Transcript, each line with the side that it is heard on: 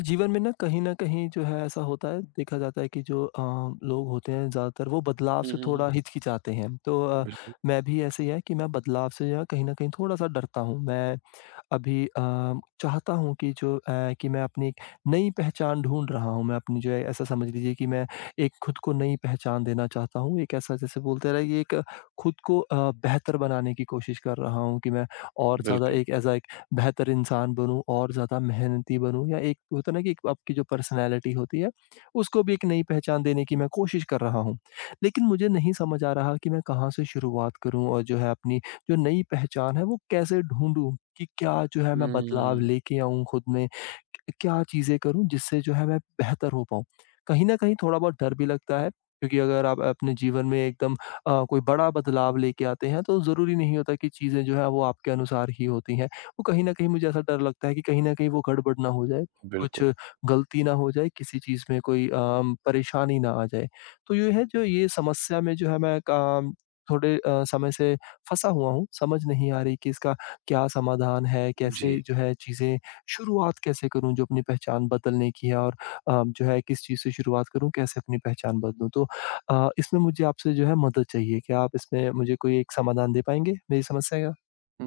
left: जीवन में ना कहीं न कहीं जो है ऐसा होता है, देखा जाता है कि जो लोग होते हैं ज़्यादातर वो बदलाव
right: हुँ,
left: से
right: हुँ, हुँ।
left: थोड़ा हिचकिचाते हैं। तो
right: बिल्कुल,
left: मैं भी ऐसे ही है कि मैं बदलाव से जो है कहीं न कहीं थोड़ा-सा डरता हूँ। मैं अभी चाहता हूँ कि जो कि मैं अपनी एक नई पहचान ढूँढ रहा हूँ। मैं अपनी जो है ऐसा समझ लीजिए कि मैं एक खुद को नई पहचान देना चाहता हूँ। एक ऐसा जैसे बोलते हैं ना ये एक खुद को बेहतर बनाने की कोशिश कर रहा हूँ कि मैं और ज़्यादा
right: बिल्कुल।
left: एक ऐसा एक बेहतर इंसान बनूँ और ज़्यादा मेहनती बनूँ या एक होता है ना कि एक आपकी जो पर्सनैलिटी होती है, उसको भी एक नई पहचान देने की मैं कोशिश कर रहा हूँ। लेकिन मुझे नहीं समझ आ रहा कि मैं कहाँ से शुरुआत करूँ और जो है अपनी जो नई पहचान है वो कैसे ढूँढूँ कि क्या जो है मैं बदलाव
right: हुँ,
left: लेके आऊँ खुद में? क्या चीज़ें करूँ जिससे जो है मैं बेहतर हो पाऊँ? कहीं न कहीं थोड़ा बहुत डर भी लगता है क्योंकि अगर आप अपने जीवन में एकदम कोई बड़ा बदलाव लेके आते हैं तो ज़रूरी नहीं होता कि चीज़ें जो है वो आपके अनुसार ही होती हैं। वो कहीं न कहीं मुझे ऐसा डर लगता है कि कहीं न कहीं वो गड़बड़ ना हो जाए, कुछ
right: बिल्कुल।
left: गलती ना हो जाए, किसी चीज़ में कोई परेशानी ना आ जाए। तो ये है जो ये समस्या में जो है मैं काम थोड़े समय से फँसा हुआ हूँ, समझ नहीं आ रही कि इसका क्या समाधान है? कैसे
right: जी,
left: जो है चीज़ें शुरुआत कैसे करूँ जो अपनी पहचान बदलने की है और जो है किस चीज़ से शुरुआत करूँ? कैसे अपनी पहचान बदलूँ? तो इसमें मुझे आपसे जो है मदद चाहिए। क्या आप इसमें मुझे कोई एक समाधान दे पाएँगे मेरी समस्या का?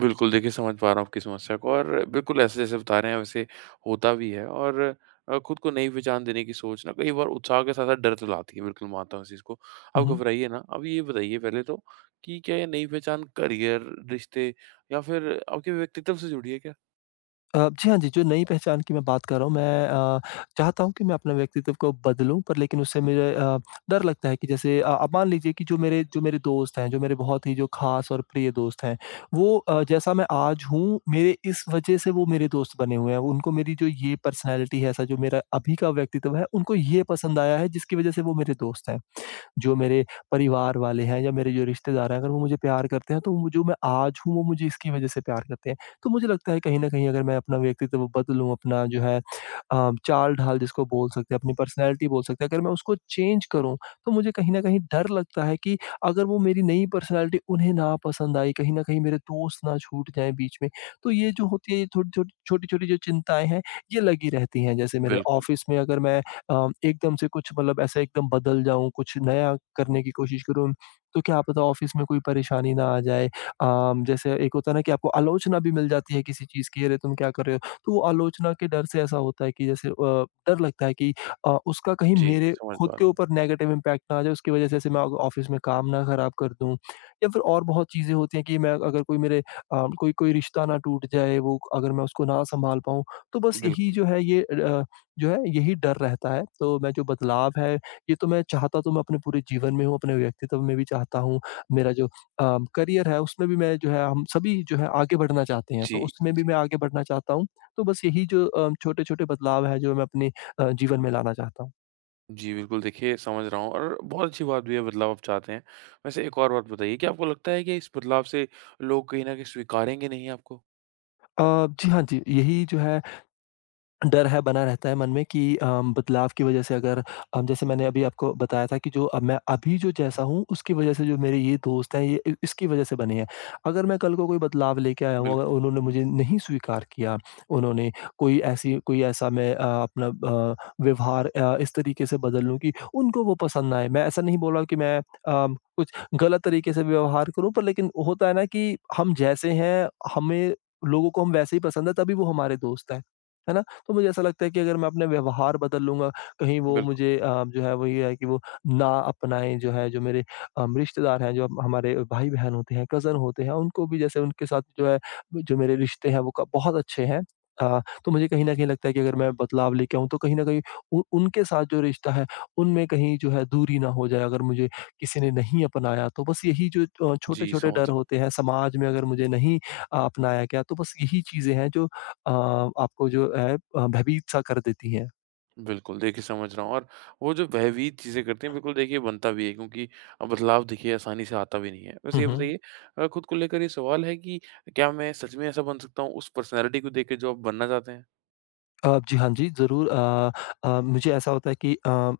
right: बिल्कुल देखिए समझ पा रहा हूँ आपकी समस्या को और बिल्कुल ऐसे जैसे बता रहे हैं वैसे होता भी है और खुद को नई पहचान देने की सोच ना कई बार उत्साह के साथ-साथ डर तो लाती है, बिल्कुल मानता हूँ इस चीज़ को।
left: हुँ,
right: आप
left: हुँ।
right: घबराइए ना, अब ये बताइए पहले तो कि क्या ये नई पहचान करियर, रिश्ते या फिर आपके व्यक्तित्व से जुड़ी है क्या?
left: जी हाँ जी, जो नई पहचान की मैं बात कर रहा हूँ, मैं चाहता हूँ कि मैं अपना व्यक्तित्व को बदलूँ, पर लेकिन उससे मुझे डर लगता है कि जैसे अब मान लीजिए कि जो मेरे दोस्त हैं, जो मेरे बहुत ही जो ख़ास और प्रिय दोस्त हैं, वो जैसा मैं आज हूँ, मेरे इस वजह से वो मेरे दोस्त बने हुए हैं। उनको मेरी जो ये पर्सनैलिटी है, ऐसा जो मेरा अभी का व्यक्तित्व है, उनको ये पसंद आया है, जिसकी वजह से वो मेरे दोस्त हैं। जो मेरे परिवार वाले हैं या मेरे जो रिश्तेदार हैं, अगर वो मुझे प्यार करते हैं, तो वो जो मैं आज हूँ, वो मुझे इसकी वज़ह से प्यार करते हैं। तो मुझे लगता है कहीं न कहीं अगर मैं अपना व्यक्तित्व बदलूँ, अपना जो है चाल-ढाल जिसको बोल सकते हैं, अपनी पर्सनैलिटी बोल सकते हैं, अगर मैं उसको चेंज करूँ, तो मुझे कहीं न कहीं डर लगता है कि अगर वो मेरी नई पर्सनैलिटी उन्हें ना पसंद आई, कहीं न कहीं मेरे दोस्त ना छूट जाएँ बीच में। तो ये जो होती है, ये थोड़ी-थोड़ी छोटी-छोटी जो चिंताएँ हैं, ये लगी रहती हैं। जैसे मेरे
right: बिल्कुल।
left: ऑफ़िस में अगर मैं एकदम से कुछ मतलब ऐसा एकदम बदल जाऊँ, कुछ नया करने की कोशिश करूँ, तो क्या पता ऑफ़िस में कोई परेशानी ना आ जाए। जैसे एक होता है ना कि आपको आलोचना भी मिल जाती है किसी चीज़ की, "अरे! तुम क्या कर रहे हो?" तो वो आलोचना के डर से ऐसा होता है कि जैसे डर लगता है कि उसका कहीं
right: जी,
left: मेरे
right: समझ
left: खुद
right: पा रहा
left: के
right: हूँ।
left: ऊपर नेगेटिव इम्पैक्ट ना आ जाए, उसकी वजह से जैसे मैं अग ऑफ़िस में काम ना खराब कर दूँ। या फिर और बहुत चीज़ें होती हैं कि मैं अगर कोई मेरे कोई कोई रिश्ता ना टूट जाए, वो अगर मैं उसको ना सँभाल पाऊँ। तो बस यही
right: बिल्कुल।
left: जो है ये जो है यही डर रहता है। तो मैं जो बदलाव है ये तो मैं चाहता तो मैं अपने पूरे जीवन में हूँ, अपने व्यक्तित्व में भी चाहता हूँ। मेरा जो करियर है उसमें भी मैं जो है हम सभी जो है आगे बढ़ना चाहते हैं, तो
right: जी,
left: उसमें भी मैं
right: जी।
left: आगे बढ़ना चाहता हूँ। तो बस यही जो छोटे-छोटे बदलाव हैं जो मैं अपने जीवन में लाना चाहता हूँ।
right: जी, बिल्कुल देखिए समझ रहा हूँ और बहुत अच्छी बात भी है बदलाव आप चाहते हैं। वैसे एक और बात बताइए कि आपको लगता है कि इस बदलाव से लोग कहीं न कहीं स्वीकारेंगे नहीं आपको?
left: अ, जी हाँ जी, यही जो है डर है बना रहता है मन में कि बदलाव की वजह से अगर जैसे मैंने अभी आपको बताया था कि जो अब मैं अभी जो जैसा हूँ उसकी वजह से जो मेरे ये दोस्त हैं ये इसकी वजह से बने हैं अगर मैं कल को कोई बदलाव लेके आया हूँ अगर
right: बिल्कुल,
left: उन्होंने मुझे नहीं स्वीकार किया उन्होंने कोई ऐसी कोई ऐसा मैं अपना व्यवहार इस तरीके से बदल लूँ कि उनको वो पसंद ना आए मैं ऐसा नहीं बोल रहा कि मैं कुछ गलत तरीके से व्यवहार करूँ पर लेकिन होता है ना कि हम जैसे हैं हमें लोगों को हम वैसे ही पसंद है तभी वो हमारे दोस्त हैं है ना तो मुझे ऐसा लगता है कि अगर मैं अपने व्यवहार बदल लूँगा, कहीं वो
right: बिल्कुल।
left: मुझे जो है वो ये है कि वो ना अपनाएँ जो है, जो मेरे रिश्तेदार हैं, जो हमारे भाई-बहन होते हैं, कज़न होते हैं, उनको भी जैसे उनके साथ जो है, जो मेरे रिश्ते हैं वो क बहुत अच्छे हैं। तो मुझे कहीं न कहीं लगता है कि अगर मैं बदलाव लेके आऊँ, तो कहीं न कहीं उ उनके साथ जो रिश्ता है, उनमें कहीं जो है दूरी ना हो जाए, अगर मुझे किसी ने नहीं अपनाया तो। बस यही जो
right: जी,
left: छोटे-छोटे
right: समझ
left: डर
right: रहा
left: होते हैं, समाज में अगर मुझे नहीं अपनाया गया, तो बस यही चीज़ें हैं जो अ, आपको जो है भयभीत-सा कर देती हैं।
right: हूँ। बिल्कुल, देखिए समझ रहा हूँ और वो जो भयभीत चीज़ें करते हैं बिल्कुल देखिए बनता भी है क्योंकि बदलाव देखिए आसानी से आता भी नहीं है। वैसे
left: हुँ,
right: ये
left: हुँ।
right: बताइए खुद को लेकर ये सवाल है कि क्या मैं सच में ऐसा बन सकता हूँ उस पर्सनैलिटी को देख के जो आप बनना चाहते हैं?
left: जी, हाँ जी, ज़रूर मुझे ऐसा होता है कि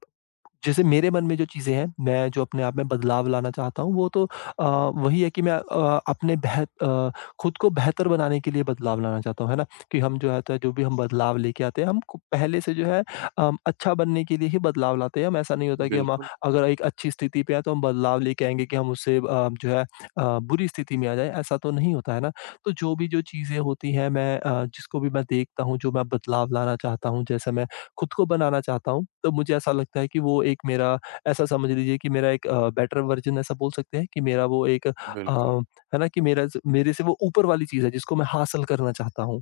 left: जैसे मेरे मन में जो चीज़ें हैं, मैं जो अपने आप में बदलाव लाना चाहता हूँ, वो तो वही है कि मैं अपने खुद को बेहतर बनाने के लिए बदलाव लाना चाहता हूँ, है ना? कि हम जो है त जो भी हम बदलाव लेके आते हैं, हम को पहले से जो है अच्छा बनने के लिए ही बदलाव लाते हैं। हम ऐसा नहीं होता कि हम
right: बिल्कुल,
left: अगर एक अच्छी स्थिति पे हैं, तो हम बदलाव लेके आएँगे कि हम उससे जो है बुरी स्थिति में आ जाएँ, ऐसा तो नहीं होता है ना? तो जो भी जो चीज़ें होती हैं, मैं जिसको भी मैं देखता हूँ, जो मैं बदलाव लाना चाहता हूँ, जैसे मैं खुद को बनाना चाहता हूँ, तो मुझे ऐसा लगता है कि वो एक मेरा ऐसा समझ लीजिए कि मेरा एक बेटर वर्ज़न ऐसा बोल सकते हैं कि मेरा वो एक
right: बिल्कुल।
left: है ना कि मेरा ज मेरे से वो ऊपर वाली चीज़ है जिसको मैं हासिल करना चाहता हूँ।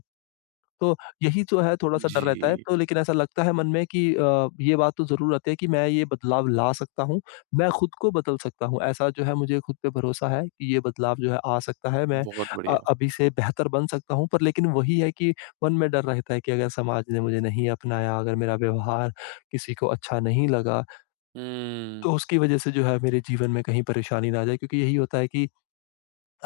left: तो यही जो है थोड़ा-सा डर रहता है,
right: जी,
left: तो लेकिन ऐसा लगता है मन में कि ये बात तो ज़रूर आती है कि मैं ये बदलाव ला सकता हूँ, मैं खुद को बदल सकता हूँ। ऐसा जो है मुझे खुद पे भरोसा है कि ये बदलाव जो है आ सकता है, मैं
right: बहुत बढ़िया।
left: अभी से बेहतर बन सकता हूँ। पर लेकिन वही है कि मन में डर रहता है कि अगर समाज ने मुझे नहीं अपनाया, अगर मेरा व्यवहार किसी को अच्छा नहीं लगा,
right: हुँ,
left: तो उसकी वज़ह से जो है मेरे जीवन में कहीं परेशानी ना आ जाए क्योंकि यही होता है कि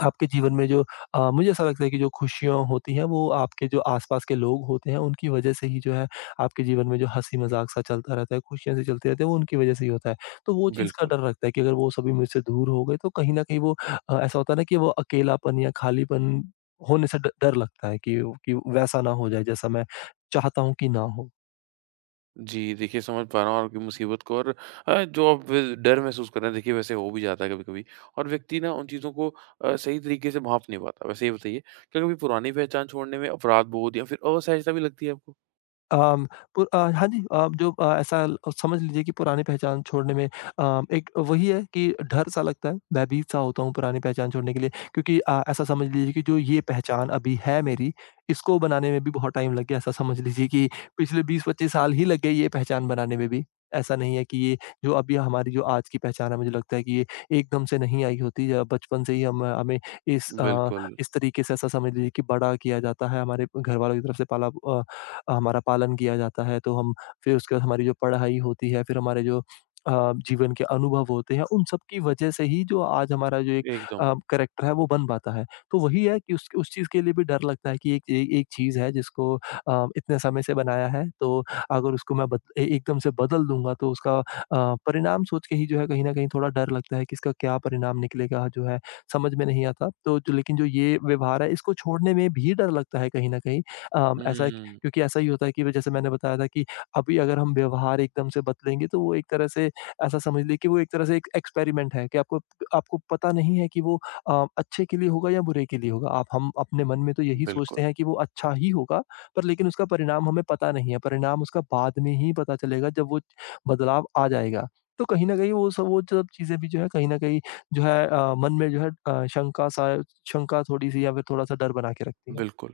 left: आपके जीवन में जो मुझे ऐसा लगता है कि जो खुशियाँ होती हैं वो आपके जो आस-पास के लोग होते हैं उनकी वजह से ही जो है आपके जीवन में जो हँसी-मज़ाक सा चलता रहता है, खुशियाँ सी चलती रहती है वो उनकी वजह से ही होता है। तो वो चीज़ का
right: बिल्कुल।
left: डर लगता है कि अगर वो सभी मुझसे दूर हो गए तो कहीं न कहीं वो ऐसा होता है ना कि वो अकेलापन या खालीपन होने से ड डर लगता है कि वैसा ना हो जाए जैसा मैं चाहता हूँ कि ना हो।
right: जी, देखिए समझ पा रहा हूँ आपकी मुसीबत को और जो आप डर महसूस कर रहे हैं देखिए वैसे हो भी जाता है कभी-कभी और व्यक्ति ना उन चीज़ों को सही तरीके से भाँप नहीं पाता। वैसे ये बताइए क्या कभी पुरानी पहचान छोड़ने में अपराध बोध या फिर असहजता भी लगती है आपको?
left: अम, हाँ जी जो ऐसा ल समझ लीजिए कि पुरानी पहचान छोड़ने में एक वही है कि डर सा लगता है, भयभीत सा होता हूँ पुरानी पहचान छोड़ने के लिए क्योंकि ऐसा समझ लीजिए कि जो ये पहचान अभी है मेरी, इसको बनाने में भी बहुत टाइम लग गया। ऐसा समझ लीजिए कि पिछले 20-25 साल ही लग गए ये पहचान बनाने में भी। ऐसा नहीं है कि ये जो अभी हमारी जो आज की पहचान है, मुझे लगता है कि ये एकदम से नहीं आई होती या बचपन से ही हम हमें इस
right: बिल्कुल,
left: इस तरीके से ऐसा समझ लीजिए कि बड़ा किया जाता है, हमारे घरवालों की तरफ से हमारा पालन किया जाता है, तो हम फिर उसके बाद हमारी जो पढ़ाई होती है, फिर हमारे जो अ, जीवन के अनुभव होते हैं, उन सब की वजह से ही जो आज हमारा जो एक
right: एकदम।
left: करैक्टर है वो बन पाता है। तो वही है कि उस चीज़ के लिए भी डर लगता है कि एक ए एक चीज़ है जिसको इतने समय से बनाया है, तो अगर उसको मैं बद ए एकदम से बदल दूँगा तो उसका परिणाम सोच के ही जो है कहीं न कहीं थोड़ा डर लगता है कि इसका क्या परिणाम निकलेगा जो है, समझ में नहीं आता। तो जो लेकिन जो ये व्यवहार है इसको छोड़ने में भी डर लगता है कहीं न कहीं। अ, ऐसा
right: हुँ,
left: क्योंकि ऐसा ही होता है कि ब जैसे मैंने बताया था कि अभी अगर हम व्यवहार एकदम से बदलेंगे तो वो एक तरह से ऐसा समझ लें कि वो एक तरह से एक एक्सपेरिमेंट है कि आपको आपको पता नहीं है कि वो अच्छे के लिए होगा या बुरे के लिए होगा। आप हम अपने मन में तो यही
right: बिल्कुल,
left: सोचते हैं कि वो अच्छा ही होगा, पर लेकिन उसका परिणाम हमें पता नहीं है। परिणाम उसका बाद में ही पता चलेगा जब वो बदलाव आ जाएगा। तो कहीं न कहीं वो सब चीज़ें भी जो है कहीं न कहीं जो है मन में जो है शंका थोड़ी-सी या फिर थोड़ा-सा डर बना के रखती है।
right: बिल्कुल।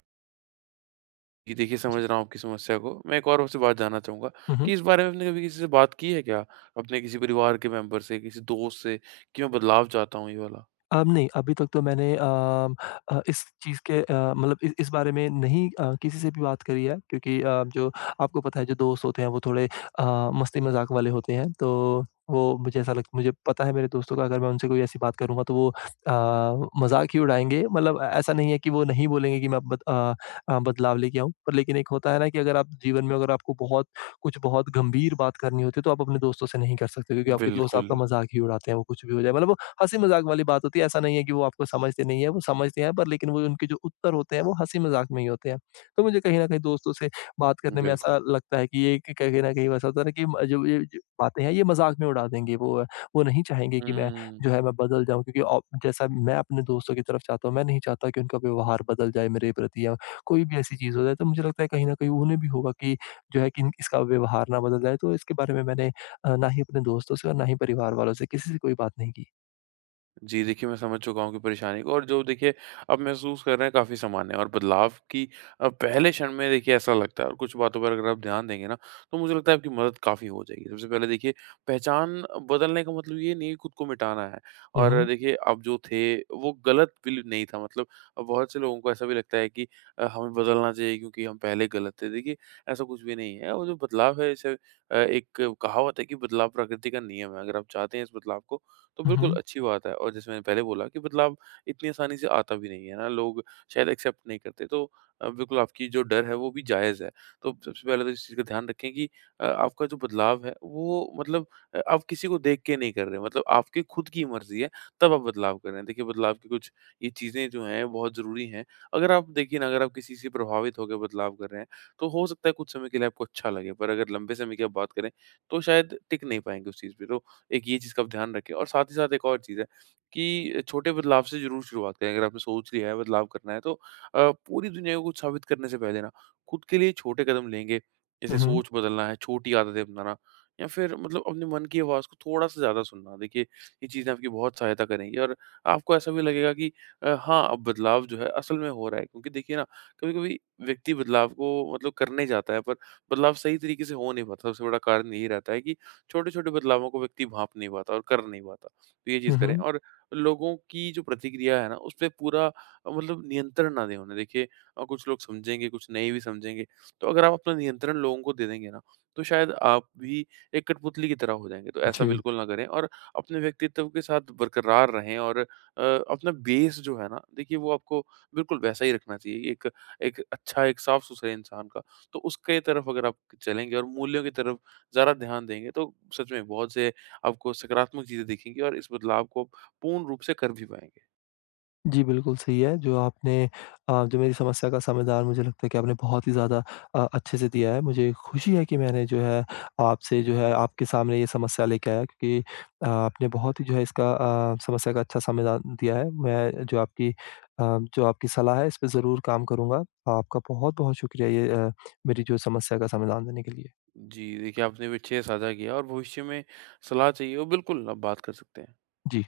right: जी, देखिए
left: जी।
right: समझ रहा हूँ आपकी समस्या को। मैं एक और आपसे बात जानना चाहूँगा
left: हुँ, हुँ।
right: कि इस बारे में आपने कभी किसी से बात की है क्या? अपने किसी परिवार के मेंबर से, किसी दोस्त से कि मैं बदलाव चाहता हूँ ये वाला?
left: अब नहीं, अभी तक तो मैंने इस चीज़ के मतलब इ इस बारे में नहीं किसी से भी बात करी है क्योंकि जो आपको पता है जो दोस्त होते हैं वो थोड़े मस्ती-मज़ाक वाले होते हैं। तो वो मुझे ऐसा लग मुझे पता है मेरे दोस्तों का अगर मैं उनसे कोई ऐसी बात करूँगा तो वो मज़ाक ही उड़ाएँगे। मतलब ऐसा नहीं है कि वो नहीं बोलेंगे कि मैं बद अ बदलाव लेके आऊँ। पर लेकिन एक होता है ना कि अगर आप जीवन में अगर आपको बहुत गंभीर बात करनी होती है तो आप अपने दोस्तों से नहीं कर सकते क्योंकि आपके दोस्त
right: बिल्कुल,
left: आपका मज़ाक ही उड़ाते हैं, वो कुछ भी हो जाए। मतलब हँसी मज़ाक वाली बात होती है, ऐसा नहीं है कि वो आपको समझते नहीं है, वो समझते हैं पर लेकिन वो उनके जो उत्तर होते हैं वो हँसी मज़ाक में ही होते हैं। तो मुझे कहीं न कहीं दोस्तों से बात करने में ऐसा
right: बिल्कुल।
left: लगता है कि ये क कहीं न कहीं वैसा होता है ना कि म जो ये ज बातें हैं ये मज़ाक में उड़ा देंगे वो नहीं चाहेंगे कि मैं
right: हुँ।
left: जो है मैं बदल जाऊँ क्योंकि औ जैसा मैं अपने दोस्तों की तरफ चाहता हूँ, मैं नहीं चाहता कि उनका व्यवहार बदल जाए मेरे प्रति या कोई भी ऐसी चीज़ हो जाए। तो मुझे लगता है कहीं न कहीं उन्हें भी होगा कि जो है कि इसका व्यवहार ना बदल जाए, तो इसके बारे में मैंने ना ही अपने दोस्तों से और ना ही परिवार वालों से किसी से कोई बात नहीं की।
right: जी, देखिए मैं समझ चुका हूँ कि परेशानी को और जो देखिए आप महसूस कर रहे हैं काफ़ी सामान्य है और बदलाव की पहले क्षण में देखिए ऐसा लगता है और कुछ बातों पर अगर आप ध्यान देंगे ना, तो मुझे लगता है आपकी मदद काफ़ी हो जाएगी। सबसे पहले देखिए पहचान बदलने का मतलब ये नहीं है खुद को मिटाना है
left: हुँ,
right: और
left: हुँ।
right: देखिए आप जो थे वो गलत बिल नहीं था मतलब बहुत से लोगों को ऐसा भी लगता है कि हमें बदलना चाहिए क्योंकि हम पहले गलत थे। देखिए ऐसा कुछ भी नहीं है और जो बदलाव है इसे एक कहावत है कि बदलाव प्रकृति का नियम है। अगर आप चाहते हैं इस बदलाव को तो
left: हुँ,
right: बिल्कुल
left: हुँ।
right: अच्छी बात है और जैसे मैंने पहले बोला कि बदलाव इतनी आसानी से आता भी नहीं है ना, लोग शायद एक्सेप्ट नहीं करते। तो बिल्कुल आपकी जो डर है वो भी जायज़ है। तो सबसे पहले तो इस चीज़ का ध्यान रखें कि आपका जो बदलाव है वो मतलब आप किसी को देख के नहीं कर रहे हैं, मतलब आपकी खुद की मर्ज़ी है तब आप बदलाव कर रहे हैं। देखिए बदलाव की कुछ ये चीज़ें जो हैं बहुत ज़रूरी हैं। अगर आप देखिए ना अगर आप किसी से प्रभावित होकर बदलाव कर रहे हैं, तो हो सकता है कुछ समय के लिए आपको अच्छा लगे, पर अगर लंबे समय की आप बात करें, तो शायद टिक नहीं पाएँगे उस चीज़ पे। तो एक ये चीज़ का आप ध्यान रखें और साथ ही साथ एक और चीज़ है कि छोटे बदलाव से ज़रूर शुरुआत करें। अगर आपने सोच लिया है बदलाव करना है तो पूरी दुनिया को कुछ साबित करने से पहले ना खुद के लिए छोटे कदम लेंगे। जैसे
left: हुँ, हुँ।
right: सोच बदलना है, छोटी आदतें अपनाना या फिर मतलब अपने मन की आवाज़ को थोड़ा-सा ज़्यादा सुनना। देखिए ये चीज़ें आपकी बहुत सहायता करेंगी और आपको ऐसा भी लगेगा कि हाँ, अब बदलाव जो है असल में हो रहा है। क्योंकि देखिए ना कभी-कभी व्यक्ति बदलाव को मतलब करने जाता है पर बदलाव सही तरीके से हो नहीं पाता। सबसे बड़ा कारण यही रहता है कि छोटे-छोटे बदलावों को व्यक्ति भाँप नहीं पाता और कर नहीं पाता। तो ये चीज़
left: हुँ,
right: करें
left: हुँ।
right: और लोगों की जो प्रतिक्रिया है ना, उसपे पूरा मतलब नियंत्रण ना दें उन्हें। देखिए कुछ लोग समझेंगे, कुछ नहीं भी समझेंगे। तो अगर आप अपना नियंत्रण लोगों को दे देंगे ना, तो शायद आप भी एक कठपुतली की तरह हो जाएँगे। तो ऐसा
left: जी।
right: बिल्कुल ना करें और अपने व्यक्तित्व के साथ बरकरार रहें और अपना बेस जो है ना, देखिए वो आपको बिल्कुल वैसा ही रखना चाहिए। एक एक अच्छा, एक साफ-सुथरे इंसान का। तो उसके तरफ अगर आप चलेंगे और मूल्यों की तरफ ज़रा ध्यान देंगे तो सच में बहुत से आपको सकारात्मक चीज़ें दिखेंगी और इस बदलाव को आप पूर्ण रूप से कर भी पाएँगे।
left: जी, बिल्कुल सही है जो आपने जो मेरी समस्या का समाधान मुझे लगता है कि आपने बहुत ही ज़्यादा अच्छे से दिया है। मुझे खुशी है कि मैंने जो है आपसे जो है आपके सामने ये समस्या लेके आया क्योंकि आपने बहुत ही जो है इसका समस्या का अच्छा समाधान दिया है। मैं जो आपकी अ, जो आपकी सलाह है इस पे ज़रूर काम करूँगा। आपका बहुत-बहुत शुक्रिया ये मेरी जो समस्या का समाधान देने के लिए।
right: जी, देखिए आपने विषय साझा किया और भविष्य में सलाह चाहिए हो बिल्कुल आप बात कर सकते हैं।
left: जी।